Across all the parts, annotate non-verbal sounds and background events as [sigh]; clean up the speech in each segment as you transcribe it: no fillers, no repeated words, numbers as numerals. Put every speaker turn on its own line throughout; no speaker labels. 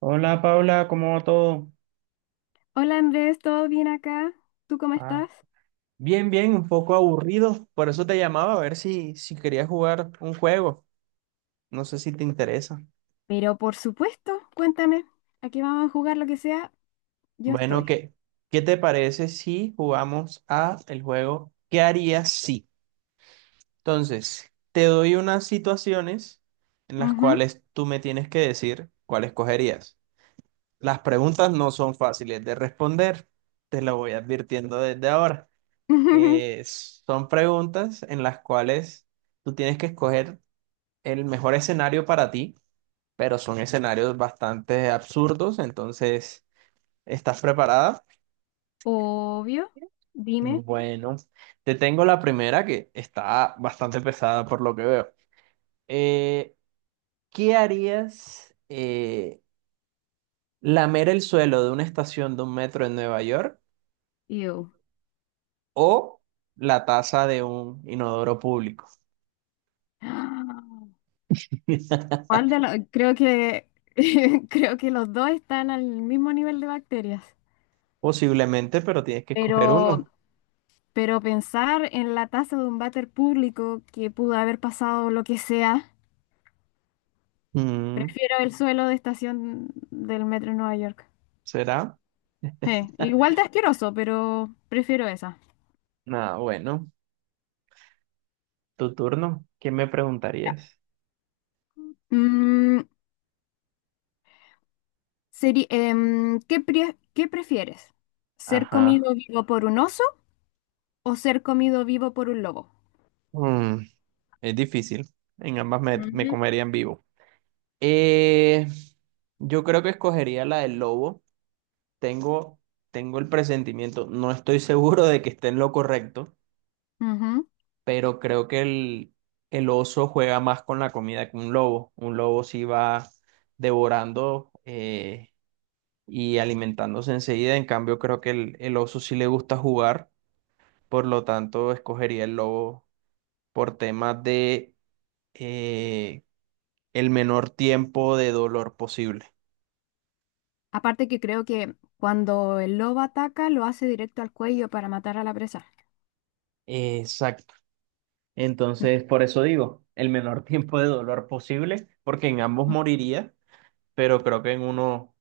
Hola Paula, ¿cómo va todo?
Hola Andrés, ¿todo bien acá? ¿Tú cómo
Ah,
estás?
bien, bien, un poco aburrido. Por eso te llamaba a ver si querías jugar un juego. No sé si te interesa.
Pero por supuesto, cuéntame, aquí vamos a jugar lo que sea, yo
Bueno,
estoy.
¿qué te parece si jugamos a el juego ¿Qué harías si? Entonces, te doy unas situaciones en las
Ujú.
cuales tú me tienes que decir cuál escogerías. Las preguntas no son fáciles de responder. Te lo voy advirtiendo desde ahora.
[laughs]
Son preguntas en las cuales tú tienes que escoger el mejor escenario para ti, pero son escenarios bastante absurdos, entonces, ¿estás preparada?
Obvio, dime,
Bueno, te tengo la primera que está bastante pesada por lo que veo. Eh, ¿Qué harías? ¿Lamer el suelo de una estación de un metro en Nueva York
yo.
o la taza de un inodoro público?
[gasps]
[laughs]
¿Cuál de los? Creo que [laughs] creo que los dos están al mismo nivel de bacterias.
Posiblemente, pero tienes que escoger
Pero,
uno.
pero pensar en la taza de un váter público que pudo haber pasado lo que sea,
Mm.
prefiero el suelo de estación del metro de Nueva York.
¿Será?
Igual de asqueroso, pero prefiero esa.
Nada, bueno, tu turno. ¿Qué me
Ya.
preguntarías?
Mm, ¿Qué, qué prefieres? ¿Ser
Ajá.
comido vivo por un oso o ser comido vivo por un lobo?
Mm, es difícil. En ambas me
Ujú.
comerían vivo. Eh, yo creo que escogería la del lobo. Tengo, tengo el presentimiento. No estoy [laughs] seguro de que esté en lo correcto,
Ujú.
pero creo que el oso juega más con la comida que un lobo. Un lobo sí va devorando y alimentándose enseguida. En cambio, creo que el oso sí le gusta jugar. Por lo tanto, escogería el lobo por temas de eh, el menor tiempo de dolor posible.
Aparte que creo que cuando el lobo ataca lo hace directo al cuello para matar a la presa.
Exacto.
Mm.
Entonces, por eso digo, el menor [laughs] tiempo de dolor posible, porque en ambos moriría, pero creo que en uno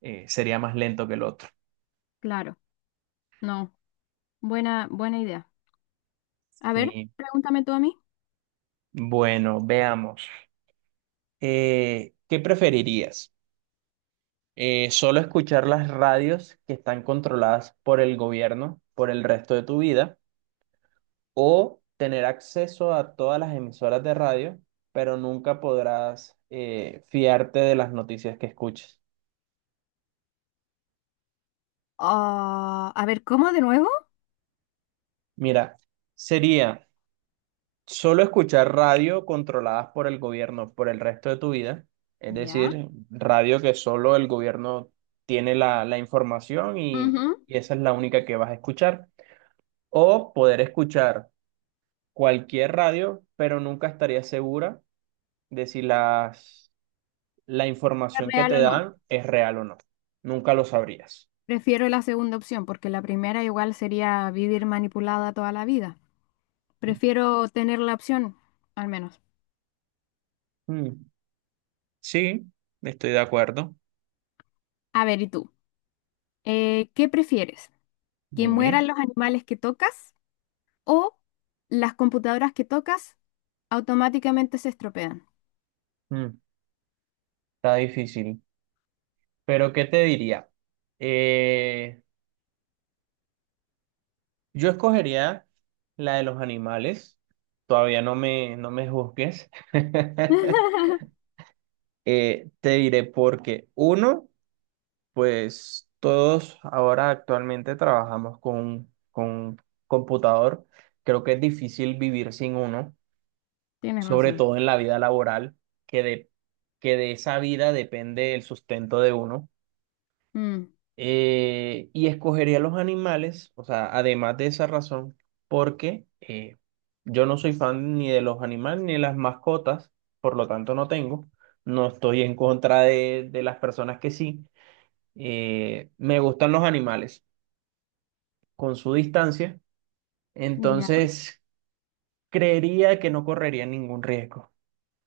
sería más lento que el otro.
Claro, no. Buena, buena idea. A ver,
Sí.
pregúntame tú a mí.
Bueno, veamos. ¿Qué preferirías? ¿Solo escuchar las radios que están controladas por el gobierno por el resto de tu vida, o tener acceso a todas las emisoras de radio, pero nunca podrás fiarte de las noticias que escuches?
Ah, a ver, ¿cómo de nuevo?
Mira, sería solo escuchar radio controladas por el gobierno por el resto de tu vida, es
Ya.
decir, radio que solo el gobierno tiene la información, y,
Ujú.
y esa es la única que vas a escuchar, o poder escuchar cualquier radio, pero nunca estarías segura de si las la
¿Es
información que
real
te
o no?
dan es real o no. Nunca lo sabrías.
Prefiero la segunda opción porque la primera igual sería vivir manipulada toda la vida. Prefiero tener la opción, al menos.
Mm, sí, estoy de acuerdo.
A ver, ¿y tú? ¿Qué prefieres? ¿Que
Dime.
mueran los animales que tocas o las computadoras que tocas automáticamente se estropean?
Mm, Está difícil. Pero ¿qué te diría? Eh, yo escogería la de los animales. Todavía no me juzgues. [laughs]
[laughs]
Te diré porque uno, pues todos ahora actualmente trabajamos con computador. Creo que es difícil vivir sin uno.
Tienes
Sobre
razón.
todo en la vida laboral, que de, que de esa vida depende el sustento de uno.
Mm,
Y escogería los animales, o sea, además de esa razón, porque yo no soy fan ni de los animales ni de las mascotas, por lo tanto no tengo, no estoy en contra de las personas que sí. Me gustan los animales con su distancia,
ya,
entonces creería que no correría ningún riesgo,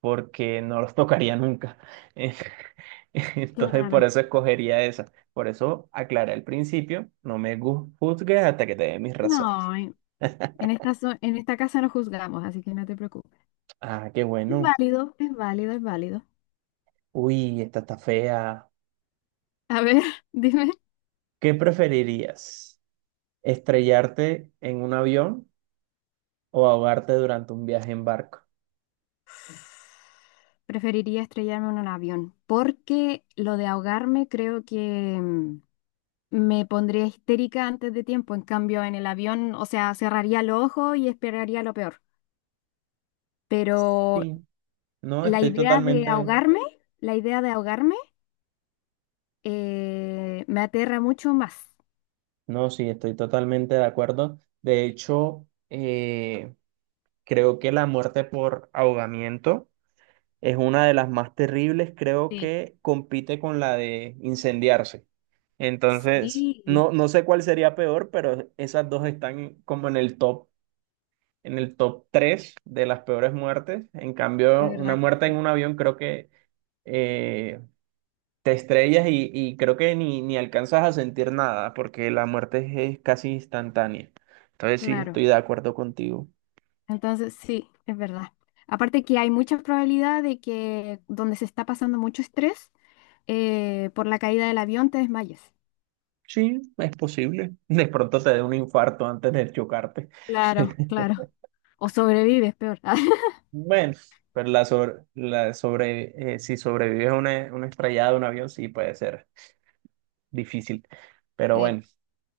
porque no los tocaría nunca. [laughs] [laughs] Entonces, por
claro.
eso escogería esa. Por eso aclaré al principio, no me juzgues hasta que te dé mis razones.
No, en esta, en esta casa no juzgamos, así que no te preocupes.
Ah, qué
Es
bueno.
válido, es válido, es válido.
Uy, esta está fea.
A ver, [laughs] dime.
¿Qué preferirías? ¿Estrellarte en un avión o ahogarte durante un viaje en barco?
Preferiría estrellarme en un avión, porque lo de ahogarme creo que me pondría histérica antes de tiempo. En cambio, en el avión, o sea, cerraría los ojos y esperaría lo peor. Pero
Sí, no,
la
estoy
idea de
totalmente,
ahogarme, la idea de ahogarme, me aterra mucho más.
no, sí, estoy totalmente de acuerdo. De hecho, creo que la muerte por ahogamiento es una de las más terribles. Creo
Sí.
que compite con la de incendiarse. Entonces,
Sí,
no, no sé cuál sería peor, pero esas dos están como en el top 3 de las peores muertes. En
de
cambio,
verdad
una
que
muerte en
sí.
un avión creo que eh, te estrellas, y creo que ni alcanzas a sentir nada, porque la muerte es casi instantánea. Entonces, sí,
Claro.
estoy de acuerdo contigo.
Entonces, sí, es verdad. Aparte que hay mucha probabilidad de que donde se está pasando mucho estrés, por la caída del avión te desmayes.
Sí, es posible. [laughs] De pronto te dé un infarto antes de chocarte.
Claro,
[laughs]
claro. O sobrevives, peor. [laughs]
Bueno, pero si sobrevives a una estrellada de un avión, sí puede ser difícil. Pero
Sí,
bueno,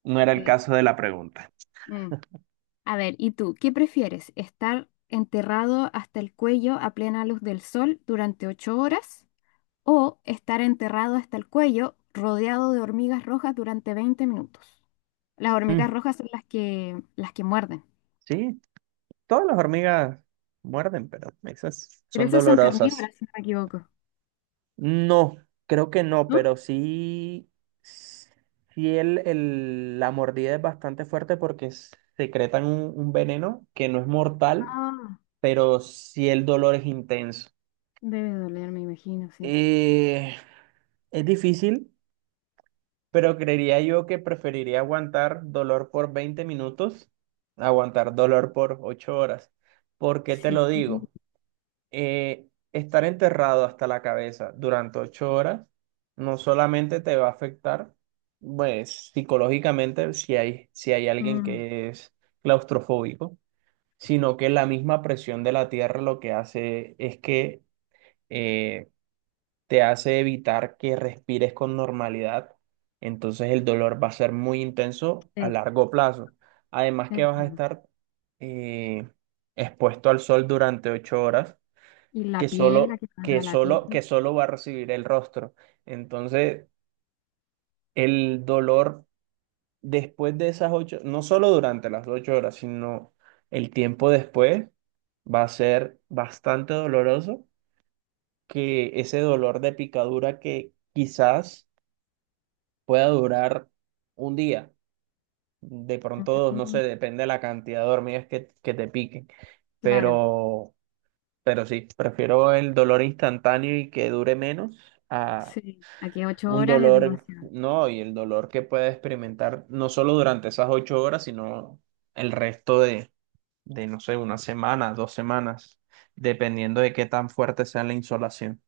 no era el
sí.
caso de la pregunta.
Mm. A ver, ¿y tú qué prefieres? ¿Estar enterrado hasta el cuello a plena luz del sol durante 8 horas o estar enterrado hasta el cuello rodeado de hormigas rojas durante 20 minutos? Las hormigas
Mm,
rojas son las que muerden.
sí, todas las hormigas muerden, pero esas
Pero
son
esas son
dolorosas.
carnívoras, si no me equivoco,
No, creo que no,
¿no?
pero sí, sí la mordida es bastante fuerte porque secretan un veneno que no es mortal,
Ah,
pero sí el dolor es intenso.
debe doler, me imagino, sí.
Eh, es difícil. Pero creería yo que preferiría aguantar dolor por 20 minutos, a aguantar dolor por 8 horas. ¿Por qué te
Sí.
lo digo? Eh, Estar enterrado hasta la cabeza durante 8 horas no solamente te va a afectar, pues, psicológicamente, si hay alguien
Mm,
que es claustrofóbico, sino que la misma presión de la tierra lo que hace es que eh, te hace evitar que respires con normalidad. Entonces el dolor va a ser muy intenso a
sí,
largo plazo. Además que
es
vas a
verdad.
estar eh, expuesto al sol durante 8 horas,
Y la
que
piel, la
solo,
que
que
salga la piel.
solo, que solo va a recibir el rostro. Entonces, el dolor después de esas ocho, no solo durante las 8 horas, sino el tiempo después, va a ser bastante doloroso. Que ese dolor de picadura que quizás pueda durar 1 día. De pronto, dos, no sé,
Mm,
depende de la cantidad de hormigas que te piquen.
claro,
Pero, pero sí, prefiero el dolor instantáneo y que dure menos, a
sí. Aquí ocho
un
horas es
dolor,
demasiado.
no, y el dolor que pueda experimentar no solo durante esas 8 horas, sino el resto de, no sé, 1 semana, 2 semanas, dependiendo de qué tan fuerte sea la insolación.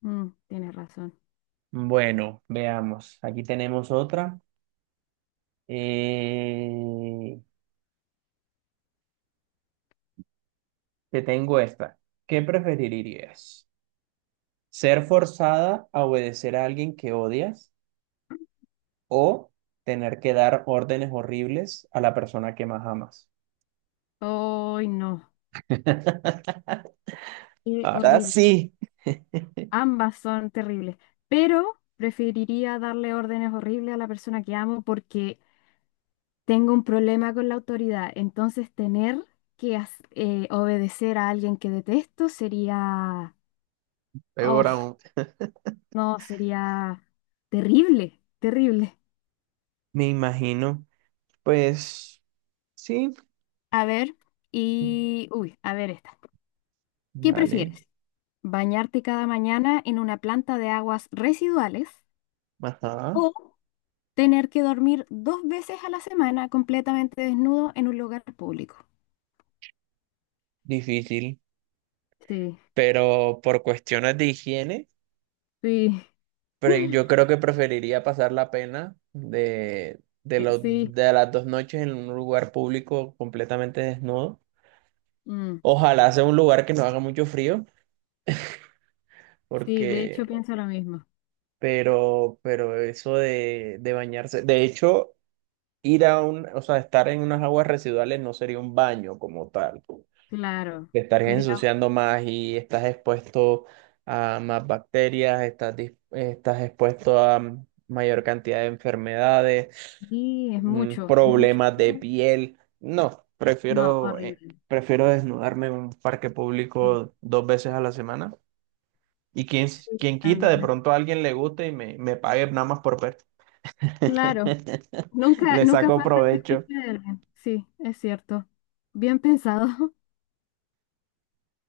Mm, tienes razón.
Bueno, veamos. Aquí tenemos otra. Eh, Te tengo esta. ¿Qué preferirías? ¿Ser forzada a obedecer a alguien que odias o tener que dar órdenes horribles a la persona que más amas?
¡Ay, no!
[laughs]
Qué
Ahora
horrible.
sí.
Ambas son terribles. Pero preferiría darle órdenes horribles a la persona que amo porque tengo un problema con la autoridad, entonces tener que obedecer a alguien que detesto sería,
Peor
oh,
aún.
no, sería terrible, terrible.
Me imagino. Pues sí,
A ver, y, uy, a ver esta. ¿Qué
vale.
prefieres? ¿Bañarte cada mañana en una planta de aguas residuales
Ajá,
o tener que dormir dos veces a la semana completamente desnudo en un lugar público?
difícil.
Sí,
Pero por cuestiones de higiene.
sí,
Pero yo
[laughs]
creo que preferiría pasar la pena
sí,
de las 2 noches en un lugar público completamente desnudo.
mm,
Ojalá sea un lugar que no haga mucho frío,
sí, de hecho
porque,
pienso lo mismo.
pero eso de bañarse, de hecho, ir a un, o sea, estar en unas aguas residuales no sería un baño como tal.
Claro,
Te estarías
sería,
ensuciando más y estás expuesto a más bacterias. Estás, estás expuesto a mayor cantidad de enfermedades,
sí es mucho, es mucho.
problemas de piel. No,
No,
prefiero,
horrible.
prefiero desnudarme en un parque
Sí,
público 2 veces a la semana. Y
sí,
quién quita, de
también.
pronto a alguien le guste y me pague nada más por ver.
Claro,
[laughs]
nunca,
Le
nunca
saco
falta el
provecho.
fetiche de alguien. Sí, es cierto. Bien pensado.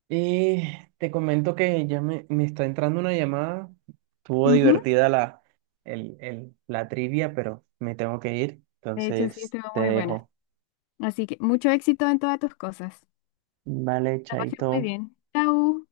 Y te comento que ya me está entrando una llamada. Estuvo
[laughs] Ujú.
divertida la trivia, pero me tengo que ir.
De hecho, sí,
Entonces
estuvo
te
muy buena.
dejo.
Así que mucho éxito en todas tus cosas.
Vale,
La pasé
chaito.
muy bien. Chau.